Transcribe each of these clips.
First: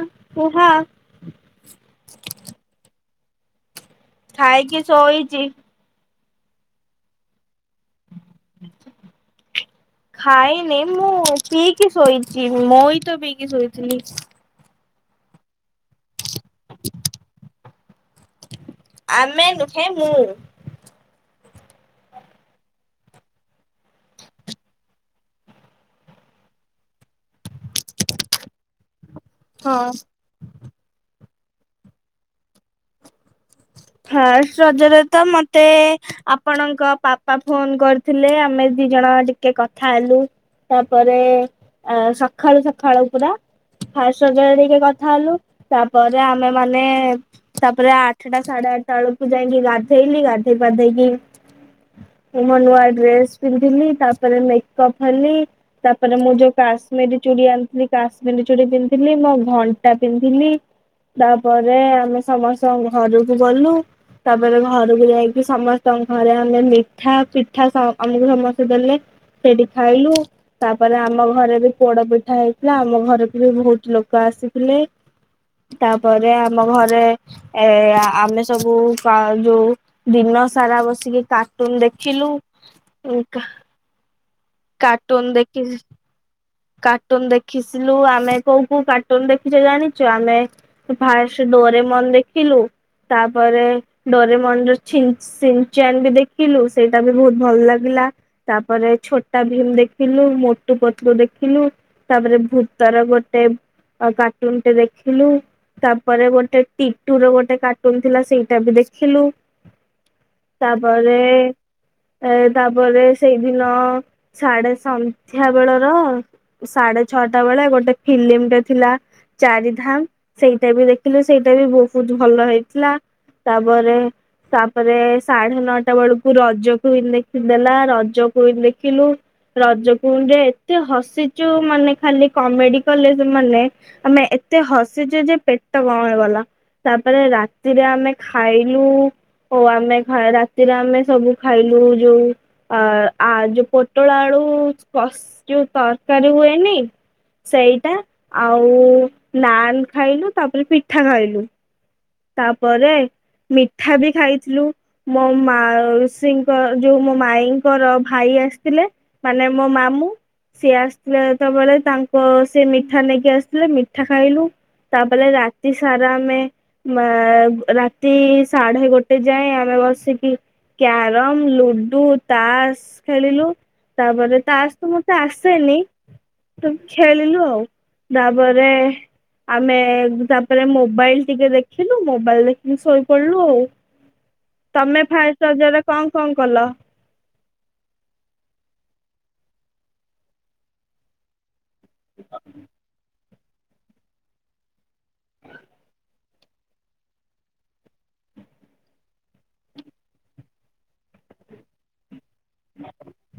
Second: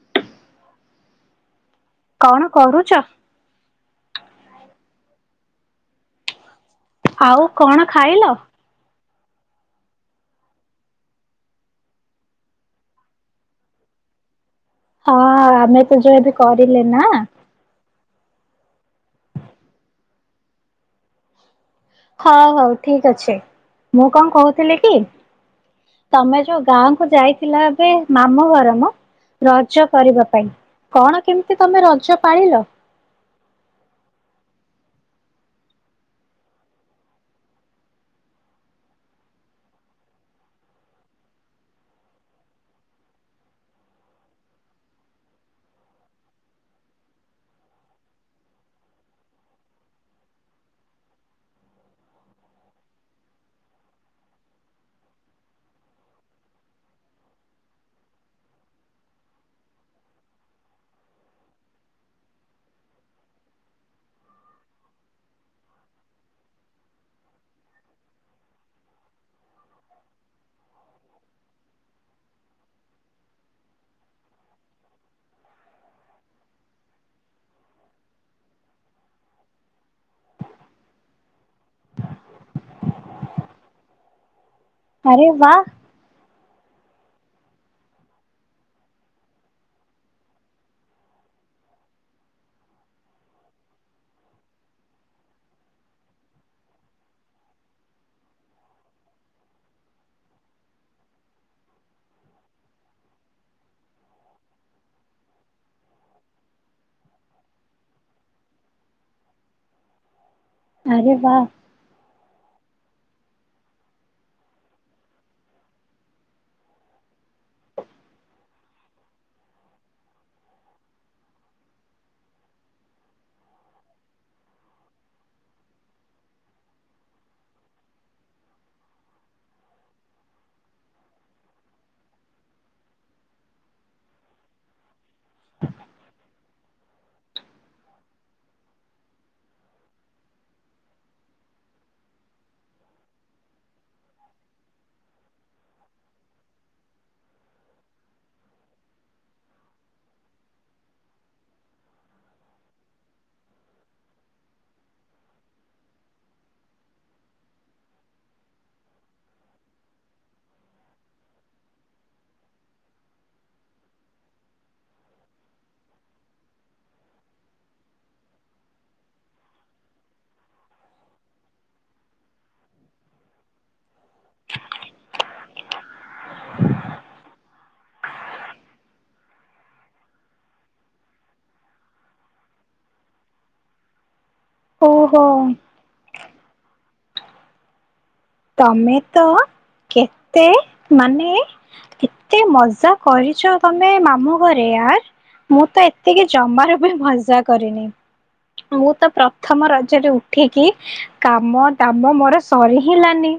ଚା କି ହାଁ। କଣ କରୁଛ? ଖାଇକି ଶୋଇଛି। ଆଉଁ କଣ ଖାଇଲ? ଆଛୁଁ। ଖାଇନି ମୁଁ ପିଇକି ଶୋଇଛି ମୁଇଁ ତ ପିଇକି ଶୋଇଥିଲି। ହଁ ଆମେ ତ ଯୋଉଁ ବି କରିଲେ ନାଁ। ଆମେ ନୁହେଁ ମୁଁ। ହଉ ହଉ ଠିକ ଅଛେଁ ମୁଁ କଣ କହୁଥିଲି କି। ତମେ ଯୋଉ ଗାଁ କ ଯାଇଥିଲ ଏବେ ମାମୁଁ ଘରମଁ। ରଜ ହଁ। କରିବା ପାଇଁ କଣ କେମିତି ତମେ ରଜ ପାଳିଲ? ଫାଷ୍ଟ ରଜରେ ତ ମତେ ଆପଣଙ୍କ ବାପା ଫୋନ କରିଥିଲେ ଆମେ ଦି ଜଣ ଟିକେ କଥା ହେଲୁ। ତାପରେ ସଖାଳୁ ସକାଳୁ ପୁରା। ଫାଷ୍ଟ ରଜ ରେ ଟିକେ କଥା ହେଲୁ ତାପରେ ଆମେ ମାନେ ତାପରେ ଆଠଟା ସାଢେ ଆଠଟାବେଳକୁ ଯାଇକି ଗାଧେଇଲି ଗାଧେଇପାନ୍ଧେଇକି। ମୁଁ ମୋ ନୂଆ ଡ୍ରେସ ପିନ୍ଧିଲି ତାପରେ ମେକଅପ୍ ହେଲି। ତାପରେ ମୁଁ ଯୋଉ କାଶ୍ମୀରୀ ଚୁଡ଼ି ଆଣିଥିଲି କାଶ୍ମୀରୀ ଚୁଡ଼ି ପିନ୍ଧିଲି ମୁଁ ଘଣ୍ଟା ପିନ୍ଧିଲି। ତାପରେ ଆମେ ସମସ୍ତଙ୍କ ଘରକୁ ଗଲୁ। ତାପରେ ଘରକୁ ଯାଇକି ସମସ୍ତଙ୍କ ଘରେ ଆମେ ମିଠା ପିଠା ଆମକୁ ସମସ୍ତେ ଦେଲେ। ସେଇଠି ଖାଇଲୁ। ତାପରେ ଆମ ଘରେ ବି ପୋଡ ପିଠା ହେଇଥିଲା ଆମ ଘରକୁ ବି ବହୁତ ଲୋକ ଆସିଥିଲେ। ତାପରେ ଆମ ଘରେ ଏଏଁ ଆମେ ସବୁ କଁ ଯୋଉଁ କଲୁ। ଦିନ ସାରା ବସିକି କାର୍ଟୁନ ଦେଖିଲୁ। ଆରେ କାର୍ଟୁନ ବା ଦେଖିଛି। କାର୍ଟୁନ ଦେଖିଚିଲୁ ଆମେ କୋଉଁ କୋଉଁ କାର୍ଟୁନ ଦେଖିଛୁ ଜାଣିଛୁ ଆମେ ଫାଷ୍ଟ ଡୋରେମନ ଦେଖିଲୁ ତାପରେ। ଡରେମନ ଛିଂନ ସି୍ମ ଚି୍ୟମ ବି ଦେଖିଲୁ ସେଇଟା ବି ବହୁତ ଭଲ ଲାଗିଲା। ତାପରେ ଛୋଟା ଭୀମି ଦେଖିଲୁ ମୋଟୁ ପତଲୁ ଦେଖିଲୁ। ତାପରେ ଭୂତର ଗୋଟେ ଆଉ କାର୍ଟୁନ ଟେ ଦେଖିଥିଲୁ ତାପରେ ଗୋଟେ ଟିପ୍ ଟୁ ଯୋଉ ଗୋଟେ କାର୍ଟୁନ ଥିଲା ସେଇଟା ବି ଦେଖିଥିଲୁ ଆରେ ତାପରେ। ବା ଏ ତାପରେ ସେଇଦିନ ସାଢେ ସନ୍ଧ୍ୟା ବେଳର ସାଢେ ଛଅଟା ବେଳେ ଗୋଟେ ଫିଲ୍ମମିଟେ ଥିଲା। ଚାରିଧାମ୍ ସେଇଟା ବି ଦେଖିଲୁ ସେଇଟା ବି ବହୁତ ଭଲ ହେଇଥିଲା। ତାପରେ ତାପରେ ସାଢେ ନଅ ଟା ବେଳକୁ ରଜକୁ କ୍ୱଇନୀ ଦେଖି ଦେଲା ରଜକୁ କ୍ୱଇନୀ ଦେଖିଲୁ। ରଜ କ୍ୱଇନୀ ଏତେ ହସିଚୁ ମାନେ ଖାଲି କମେଡି କଲେ ସେମାନେ। ଆମେ ଏତେ ହସିଚୁ ଯେ ପେଟ କଣ ହେଇଗଲା। ତାପରେ ରାତିରେ ଆମେ ଖାଇଲୁ। ହଉ ଆମେ ଘ ରାତିରେ ଆମେ ସବୁ ଖାଇଲୁ ଯୋଉ। ଆ ଆ ଯୋଉ ପୋଟଳ ଆଳୁ କସ୍ ଯୋଉ ତରକାରୀ ହୁଏନି। ସେଇଟା ଆଉ ନାନ୍ ଖାଇଲୁ ତାପରେ ପିଠା ଖାଇଲୁ। ତାପରେ ମିଠା ବି ଖାଇଥିଲୁ। ମୋ ମାଉସୀଙ୍କ ଯୋଉ ମୋ ମାଇଁଙ୍କର ଭାଇ ଆସିଥିଲେ। ମାନେ ମୋ ମାମୁଁ। ସିଏ ଆସିଥିଲେ ଯେତେବେଳେ ତାଙ୍କ ସେ ମିଠା ନେଇକି ଆସିଥିଲେ ମିଠା ଖାଇଲୁ। ତାପରେ ରାତି ସାରା ଆମେ ମା ରାତି ସାଢେ ଗୋଟେ ଯାଏଁ ଆମେ ବସିକି କ୍ୟାରମ, ଲୁଡୁ, ତାସ୍ ଖେଳିଲୁ। ତାପରେ ତାସ୍ ମୁ ତେ ଆସେନି। ତ ଖେଳିଲୁ ଆଉ ତାପରେ ଆମେ ତାପରେ ମୋବାଇଲ ଟିକେ ଦେଖିଲୁ ମୋବାଇଲ୍ ଦେଖିକି ଶୋଇପଡିଲୁ ତମେ ଓହୋ ଫାଷ୍ଟ ରଜରେ କଁ କଁ କଲ? ତମେ ତ କେତେ ମାନେ ଏତେ ମଜାକ କରିଛ ତମେ ମାମୁ ଘରେ ୟାର୍ ମୁଁ ତ ଏତେକି ଜମାରୁ ବି ମଜା କରିନି। ମୁଁ ତ ପ୍ରଥମ ରଜରେ ଉଠିକି କାମ ଦାମ ମୋର ସରି ହିଁ ହେଲାନି।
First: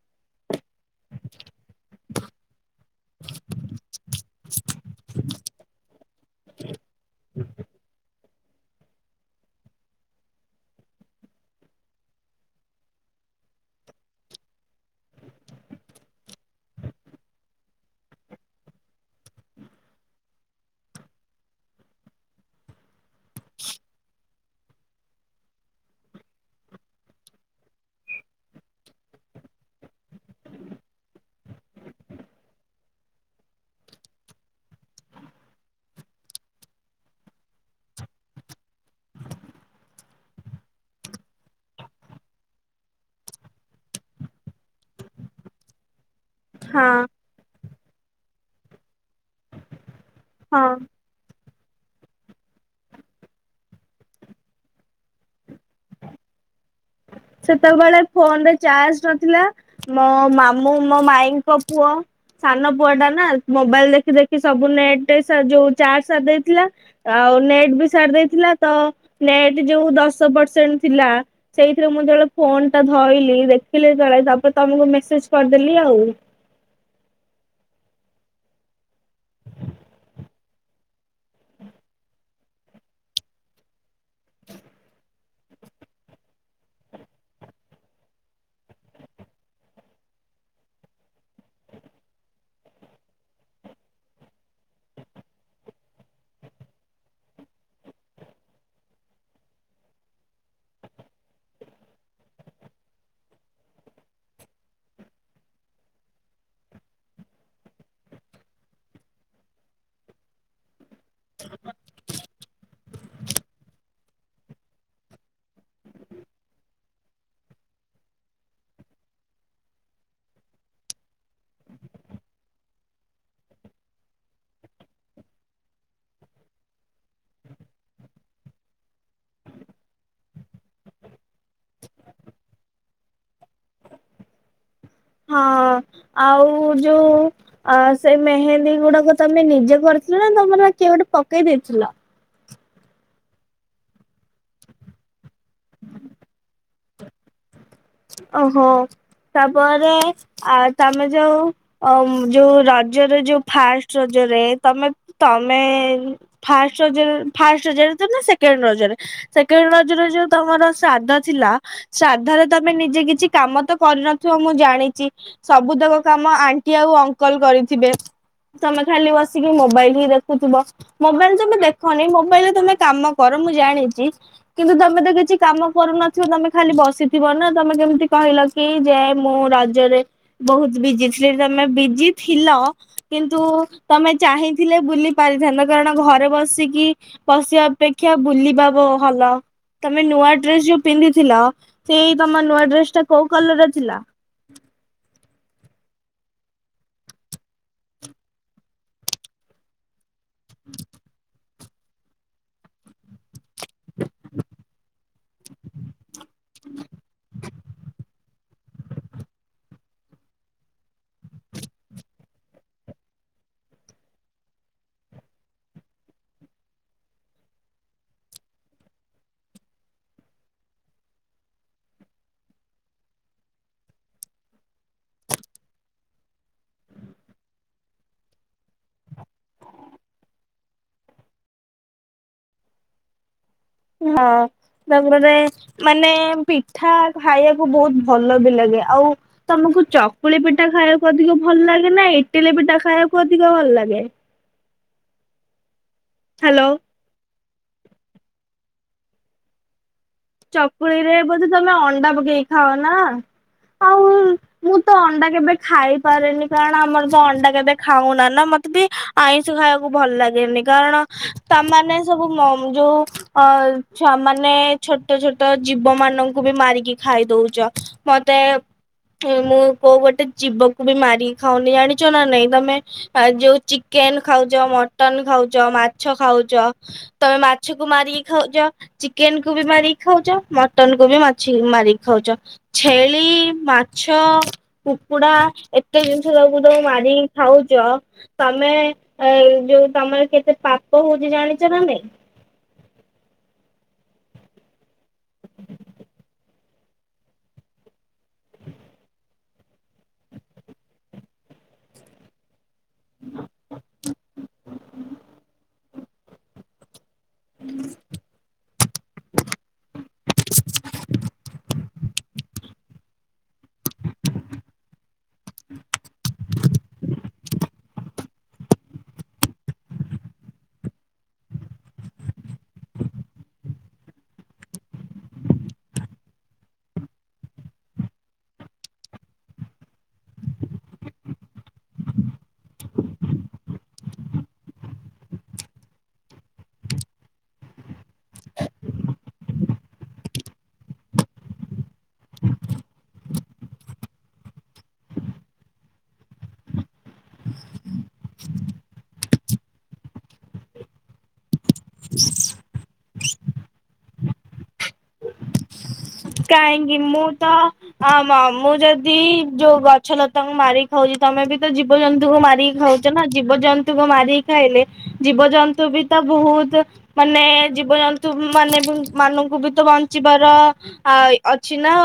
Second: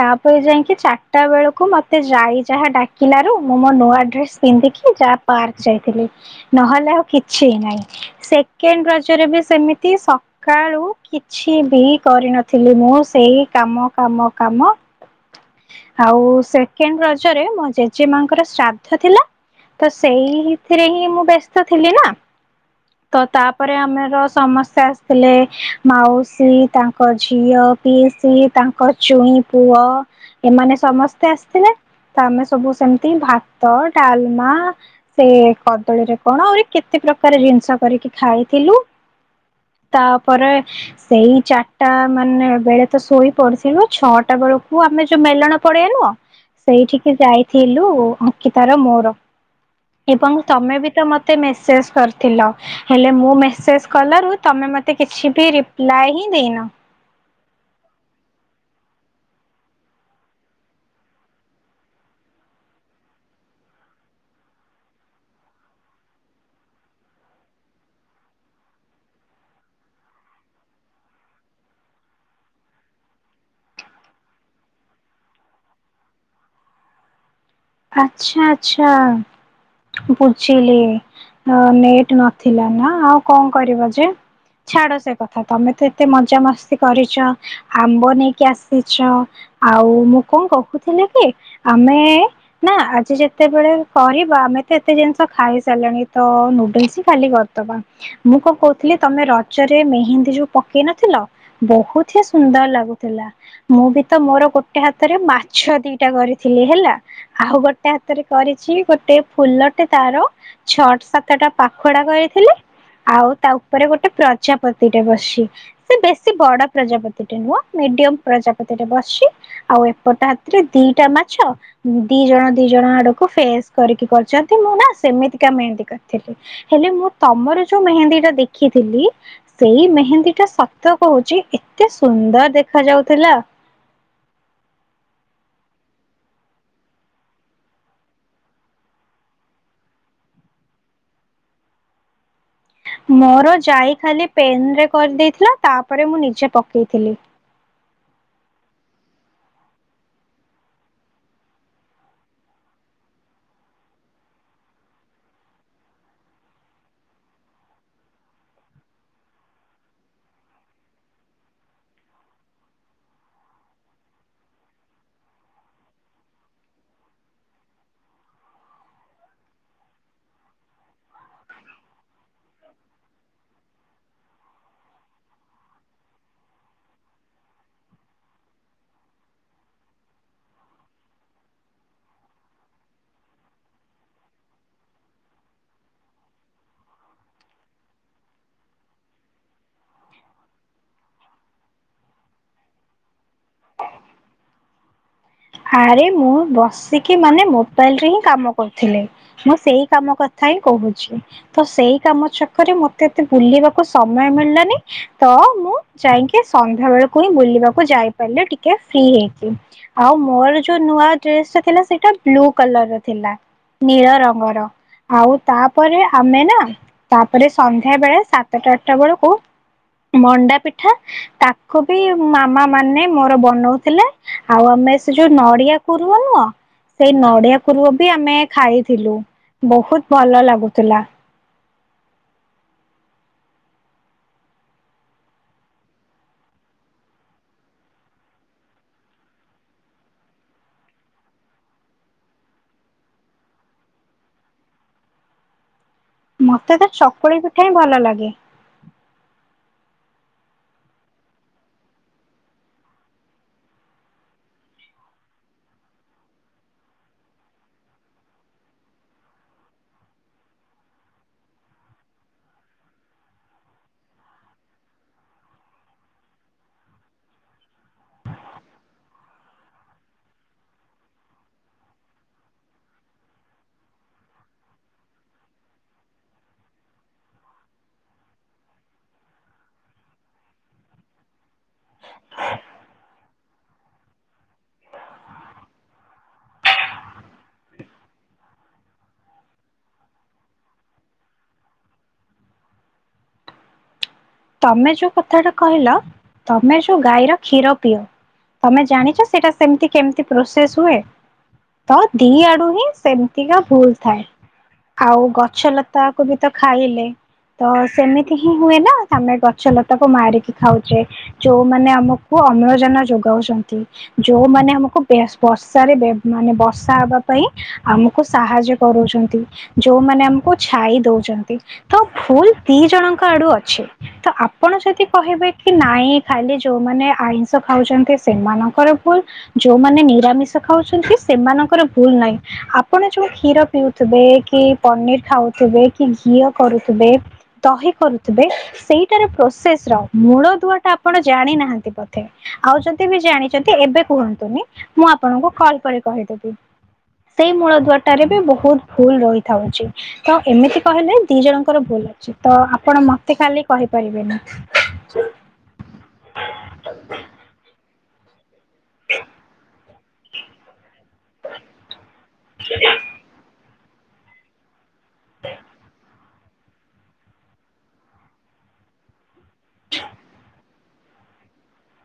ତାପରେ ଯାଇକି ଚାର ଟା ବେଳକୁ ମତେ ଜାଇ ଯାହା ଡାକିଲାରୁ ମୁଁ ମୋ ନୂଆ ଡ୍ରେସ୍ ପିନ୍ଧିକି ଯା ପାର୍କ ଯାଇଥିଲି ନହେଲେ ଆଉ କିଛି ନାହିଁ ସେକେଣ୍ଡ ରଜରେ ବି ସେମିତି ସ କାଳୁ କିଛି ବି କରିନଥିଲି ମୁଁ ସେଇ କାମ କାମ କାମ। [unintelligible] ଆଉ ସେକେଣ୍ଡ ରଜରେ ମୋ ଜେଜେମା ଙ୍କର ଶ୍ରାଦ୍ଧ ଥିଲା। ତ ସେଇଥିରେ ହିଁ ମୁଁ ବ୍ୟସ୍ତ ଥିଲି ନା ତ ତାପରେ ଆମେର ସମସ୍ତେ ଆସିଥିଲେ ମାଉସୀ ତାଙ୍କ ଝିଅ ପିଇସି ତାଙ୍କ ଜୁଇଁ ପୁଅ ଏମାନେ ସମସ୍ତେ ଆସିଥିଲେ। ତା ଆମେ ସବୁ ସେମିତି ଭାତ, ଡାଲମା ସେ କଦଳୀରେ କଣ ଏଇ କେତେ ପ୍ରକାର ଜିନିଷ କରିକି ଖାଇଥିଲୁ। ତାପରେ ସେଇ ଚାର ଟା ମାନେ ବେଳେତ ଶୋଇ ପଡିଥିଲୁ ଛଅଟା ବେଳକୁ ଆମେ ଯୋଉ ମେଲଣ ପଳେଇ ଆଇନୁ ଆଉ। ହଁ ସେଇଠିକି ଯାଇଥିଲୁ ଅଙ୍କିତାର ମୋର। ଏବଂ ହଁ ତମେ ବି ତ ମତେ ମେସେଜ୍ କରିଥିଲ ହେଲେ ମୁଁ ମେସେସ୍ କଲାରୁ ତମେ ମତେ କିଛି ବି ରିପ୍ଲାଏ ହିଁ ଦେଇନ। ସେତେବେଳେ ଫୋନରେ ଚାର୍ଜ ନଥିଲା। ମୋ ମାମୁଁ ମୋ ମାଇଙ୍କ ପୁଅ। ସାନ ପୁଅଟା ନା ମୋବାଇଲ ଦେଖି ଦେଖି ସବୁ ନେଟଟେ ଯୋଉ ଚାର୍ଜ ସାରି ଦେଇଥିଲା। ଆଉ ନେଟ୍ ବି ସାରି ଦେଇଥିଲା ତ ନେଟ୍ ଯୋଉ ଦଶ ପରସେଣ୍ଟ୍ ଥିଲା। ସେଥିରେ ମୁଁ ଯେବେଳେ ଫୋନଟା ଧଇଲି ଦେଖିଲି ଯେତେବେଳେ ତାପରେ ତମକୁ ମେସେଜ କରିଦେଲି ଆଉ। ଆଚ୍ଛା ଆଚ୍ଛା ବୁଝିଲି ନେଟ ନଥିଲା ନା ଆଉ କଣ କରିବ ଯେ। ଛାଡ ସେ କଥା ତମେ ତ ଏତେ ମଜାମସ୍ତି କରିଛ। ଆମ୍ବ ନେଇକି ଆସିଛ ଆଉ ମୁଁ କଣ ଗପୁଥିଲି କି ଆମେ। ନା ଆଜି ଯେତେବେଳେ କରିବା ଆମେ ତ ଏତେ ଜିନିଷ ଖାଇସାରିଲାଣି ତ ନୁଡଲସ ହ ଖାଲି କରିଦବା। ମୁଁ କଣ କହୁଥିଲି ତମେ ରଜରେ ମେହେନ୍ଦୀ ଯୋଉ ପକେଇ ନଥିଲ। ବହୁତ ହି ସୁନ୍ଦର ଲାଗୁଥିଲା। ମୁଁ ବି ତ ମୋର ଗୋଟେ ହାତରେ ମାଛ ଦିଟା କରିଥିଲି ହେଲା। ଆଉ ଗୋଟେ ହାତରେ କରିଛି ଗୋଟେ ଫୁଲଟେ ତାର। ଛଅଟା ସାତଟା ପାଖୁଡା କରିଥିଲି। ଆଉ ତା ଉପରେ ଗୋଟେ ପ୍ରଜାପତିଟେ ବସିଛି। ସେ ବେଶୀ ବଡ ପ୍ରଜାପତିଟେ ନୁହଁ ମିଡିୟମ ପ୍ରଜାପତିଟେ ବସିଚି। ଆଉ ଏପଟେ ହାତରେ ଦିଟା ମାଛ। ଦି ଜଣ ଦି ଜଣ ଆଡକୁ ଫେସ୍ କରିକି ବସିଛନ୍ତି ମୁଁ ନା ସେମିତିକା ମେହେନ୍ଦି କରିଥିଲି। ହେଲେ ମୁଁ ତମର ଯୋଉ ମେହେନ୍ଦୀଟା ଦେଖିଥିଲି। ସେଇ ମେହେନ୍ଦୀଟା ସତ କହୁଛି ଏତେ ସୁନ୍ଦର ଦେଖା ଯାଉଥିଲା। ହଁ ଆଉ ଯୋଉ। ଆ ସେ ମେହେନ୍ଦୀ ଗୁଡାକ ତମେ ନିଜେ କରିଥିଲ ନା ତମର ଆ କିଏ ଗୋଟେ ପକେଇ ଦେଇଥିଲା। ମୋର ଯାଇ ଖାଲି ପେନରେ କରିଦେଇଥିଲା ତାପରେ ମୁଁ ନିଜେ ପକେଇଥିଲି। ଓହୋ ତାପରେ ଆ ତମେ ଯୋଉ। ଅ ଯୋଉ ରଜରେ ଯୋଉ ଫାଷ୍ଟ ରଜରେ ତମେ ତମେ ଫାଷ୍ଟ ରଜରେ ଫାଷ୍ଟ ରଜରେ ତ ନା ସେକଣ୍ଡ ରଜରେ। ସେକେଣ୍ଡ ରଜରେ ଯୋଉ ତମର ଶ୍ରାଦ୍ଧ ଥିଲା ଶ୍ରାଦ୍ଧରେ ତମେ ନିଜେ କିଛି କାମ ତ କରିନଥିବ ମୁଁ ଜାଣିଚି। ସବୁତକ କାମ ଆଣ୍ଟି ଆଉ ଅଙ୍କଲ କରିଥିବେ। ତମେ ଖାଲି ବସିକି ମୋବାଇଲ ହି ଦେଖୁଥିବ। ମୋବାଇଲ ତମେ ଦେଖନି ମୋବାଇଲରେ ତମେ କାମ କର ମୁଁ ଜାଣିଛି। କିନ୍ତୁ ତମେ ତ କିଛି କାମ କରୁନଥିବ ତମେ ଖାଲି ବସିଥି ଥିବ ନା ତମେ କେମିତି କହିଲ କି ଯେ ମୁଁ ରଜରେ। ବହୁତ ବିଜି ଥିଲି ତମେ ବିଜି ଥିଲ। କିନ୍ତୁ ତମେ ଚାହିଁଥିଲେ ବୁଲି ପାରିଥାନ୍ତ କାରଣ ଘରେ ବସିକି। ପଶିବା ଅପେକ୍ଷା ବୁଲିବାବ ଭଲ ତମେ ନୂଆ ଡ୍ରେସ ଯୋଉ ପିନ୍ଧିଥିଲ। ସେଇ ତମ ନୂଆ ଡ୍ରେସଟା କୋଉ କଲରର ଥିଲା। ଆରେ ମୁଁ ବସିକି ମାନେ ମୋବାଇଲରେ ହିଁ କାମ କରୁଥିଲି ମୁଁ ସେଇ କାମ କରି ଥାଇ କହୁଛି ତ ସେଇ କାମ ଛକରେ ମତେ ଏତେ ବୁଲିବାକୁ ସମୟ ମିଳିଲାନି। ତ ମୁଁ ଯାଇକି ସନ୍ଧ୍ୟା ବେଳକୁ ହିଁ ବୁଲିବାକୁ ଯାଇପାରିଲି ଟିକେ ଫ୍ରି ହେଇକି। ଆଉ ମୋର ଯୋଉ ନୂଆ ଡ୍ରେସଟା ଥିଲା ସେଇଟା ବ୍ଲୁ କଲରର ଥିଲା। ନୀଳ ରଙ୍ଗର। ଆଉ ତାପରେ ଆମେ ନା ତାପରେ ସନ୍ଧ୍ୟା ବେଳେ ସାତଟା ଆଠଟା ବେଳକୁ ମଣ୍ଡା ପିଠା ତାକୁ ବି ମାମା ମାନେ ମୋର ବନଉଥିଲେ ଆଉ ଆମେ ସେ ସେ ଯୋଉ ନଡିଆ କୁରୁ ନୁହ। ସେଇ ନଡ଼ିଆ କରୁବି ଆମେ ଖାଇଥିଲୁ ବହୁତ ଭଲ ଲାଗୁଥିଲା। ହଁ। ତାପରେ ମାନେ ପିଠା ଖାଇବାକୁ ବହୁତ ଭଲ ବି ଲାଗେ ଆଉ ତମକୁ ଚକୁଳି ପିଠା ଖାଇବାକୁ ଅଧିକ ଭଲ ଲାଗେ ନା ଇଟିଲି ପିଠା ଖାଇବାକୁ ଅଧିକ ଭଲ ଲାଗେ। ହ୍ୟାଲୋ ମତେ ତ ଚକୁଳି ପିଠା ହିଁ ଭଲ ଲାଗେ। ଚକୁଳି ରେ ବୋଧେ ତମେ ଅଣ୍ଡା ପକେଇକି ଖାଅ ନା ଆଉ ମୁଁ ତ ଅଣ୍ଡା କେବେ ଖାଇପାରେନି କାରଣ ଆମର ତ ଅଣ୍ଡା କେବେ ଖାଉନା ନା ମତେ ବି ଆଇଁଷ ଖାଇବାକୁ ଭଲ ଲାଗେନି କାରଣ ତାମାନେ ସବୁ ମ ଯୋଉ ଅ ଛୁଆମାନେ ଛୋଟ ଛୋଟ ଜୀବ ମାନଙ୍କୁ ବି ମାରିକି ଖାଇ ଦଉଚ, ମତେ ମୁଁ କୋଉ ଗୋଟେ ଜୀବକୁ ବି ମାରିକି ଖାଉନି ଜାଣିଛ ନା ନାଇଁ ତମେ ଆଉ ଯୋଉ ଚିକେନ୍ ଖାଉଚ, ମଟନ ଖାଉଚ, ମାଛ ଖାଉଚ ତମେ ମାଛକୁ ମାରିକି ଖାଉଚ, ଚିକେନ୍ କୁ ବି ମାରିକି ଖାଉଚ ମଟନ କୁ ବି ମାଛି ମାରିକି ଖାଉଚ। ଛେଳି, ମାଛ କୁକୁଡା ଏତେ ଜିନିଷ ତାକୁ ତାକୁ ମାରିକି ଖାଉଚ। ତମେ ଏ ଯୋଉ ତମର କେତେ ପାପ ହଉଚି ଜାଣିଚ ନା ନାଇଁ? ତମେ ଯୋଉ କଥାଟା କହିଲ ତ ତମେ ଯୋଉ ଗାଈର କ୍ଷୀର ପିଅ, ତମେ ଜାଣିଚ ସେଇଟା ସେମିତି କେମତି ପ୍ରୋସେସ୍ ହୁଏ? ତ ଦି ଆଡୁ ହିଁ ସେମିତିକା ଭୁଲ ଥାଏ। ଆଉ ଗଛ ଲତାକୁ ବି ତ ଖାଇଲେ। ତ ସେମିତି ହିଁ ହୁଏ ନା, ଆମେ ଗଛ ଲତାକୁ ମାରିକି ଖାଉଚେ। ଯୋଉମାନେ ଆମକୁ ଅମ୍ଳଜାନ ଯୋଗାଉଛନ୍ତି। ଯୋଉମାନେ ଆମକୁ ବେ ବର୍ଷାରେ ମାନେ ବର୍ଷା ହବା ପାଇଁ ଆମକୁ ସାହାଯ୍ୟ କରୁଛନ୍ତି, ଯୋଉମାନେ ଆମକୁ ଛାଇ ଦଉଛନ୍ତି। ତ ଭୁଲ୍ ଦି ଜଣଙ୍କ ଆଡୁ ଅଛି। ତ ଆପଣ ଯଦି କହିବେ କି ନାଇଁ ଖାଲି ଯୋଉମାନେ ଆଇଁଷ ଖାଉଚନ୍ତି ସେମାନଙ୍କର ଭୁଲ୍। ଯୋଉମାନେ ନିରାମିଷ ଖାଉଛନ୍ତି ସେମାନଙ୍କର ଭୁଲ୍ ନାହିଁ। ଆପଣ ଯୋଉ କ୍ଷୀର ପିଉଥିବେ, କି ପନିର ଖାଉଥିବେ କି ଘିଅ କରୁଥିବେ ଦହି କରୁଥିବେ ସେଇଟାରେ ପ୍ରୋସେସ୍ ର ମୂଳଦୁଆ ଟା ଆପଣ ଜାଣିନାହାନ୍ତି ବୋଧେ। ଆଉ ଯଦି ବି ଜାଣିଚନ୍ତି ଏବେ କୁହନ୍ତୁନି ମୁଁ ଆପଣଙ୍କୁ କଲ୍ କରି କହିଦେବି। ସେଇ ମୂଳଦୁଆଟାରେ ବି ବହୁତ୍ ଭୁଲ୍ ରହିଥାଉଚି। ତ ଏମିତି କହିଲେ ଦି ଜଣଙ୍କର ଭୁଲ ଅଛି, ତ ଆପଣ ମତେ ଖାଲି କହିପାରିବେନି। କାହିଁକି ମୁଁ ତ ଆ ମୁଁ ଯଦି ଯୋଉ ଗ ଗଛ ଲତାଙ୍କୁ ମାରି ଖାଉଚି, ତମେ ବି ତ ଜୀବଜନ୍ତୁଙ୍କୁ ମାରିକି ଖାଉ ଚ ନା ଜୀବଜନ୍ତୁଙ୍କୁ ମାରିକି ଖାଇଲେ ଜୀବଜନ୍ତୁ ବି ତ ବହୁତ୍ ମାନେ ଜୀବଜନ୍ତୁ ମାନେ ମାନଙ୍କୁ ବି ତ ବଞ୍ଚିବାର ଆ ଅଛି ନା।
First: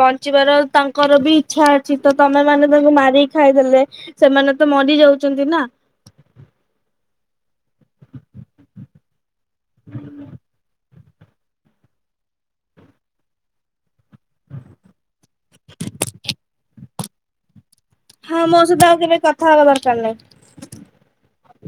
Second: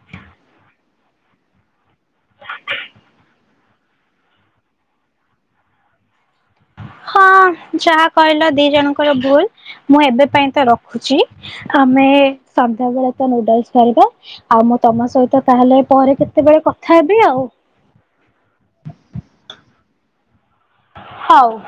ବଞ୍ଚିବାର ତାଙ୍କର ବି ଇଚ୍ଛା ଅଛି ତ, ତମେମାନେ ତାଙ୍କୁ ମାରିକି ଖାଇଦେଲେ ସେମାନେ ତ ମରିଯାଉଛନ୍ତି ନା। ହଁ ଯାହା କହିଲ ଦି ଜଣଙ୍କର ଭୁଲମୁଁ ଏବେ ପାଇଁ ତ ର ହେଉଛି ଆମେ ସନ୍ଧ୍ୟାବେଳେ ତ ନୁଡଲସ୍ କରିବା। ଆଉ ମୁଁ ତମ ସହିତ ତାହେଲେ ପରେ କେତେବେଳେ କଥା ହେବି ଆଉ। ହଁ ମୋ ସହିତ ଆଉ କେବେ କଥା ହବା ଦରକାର ନାହିଁ। ହଉ।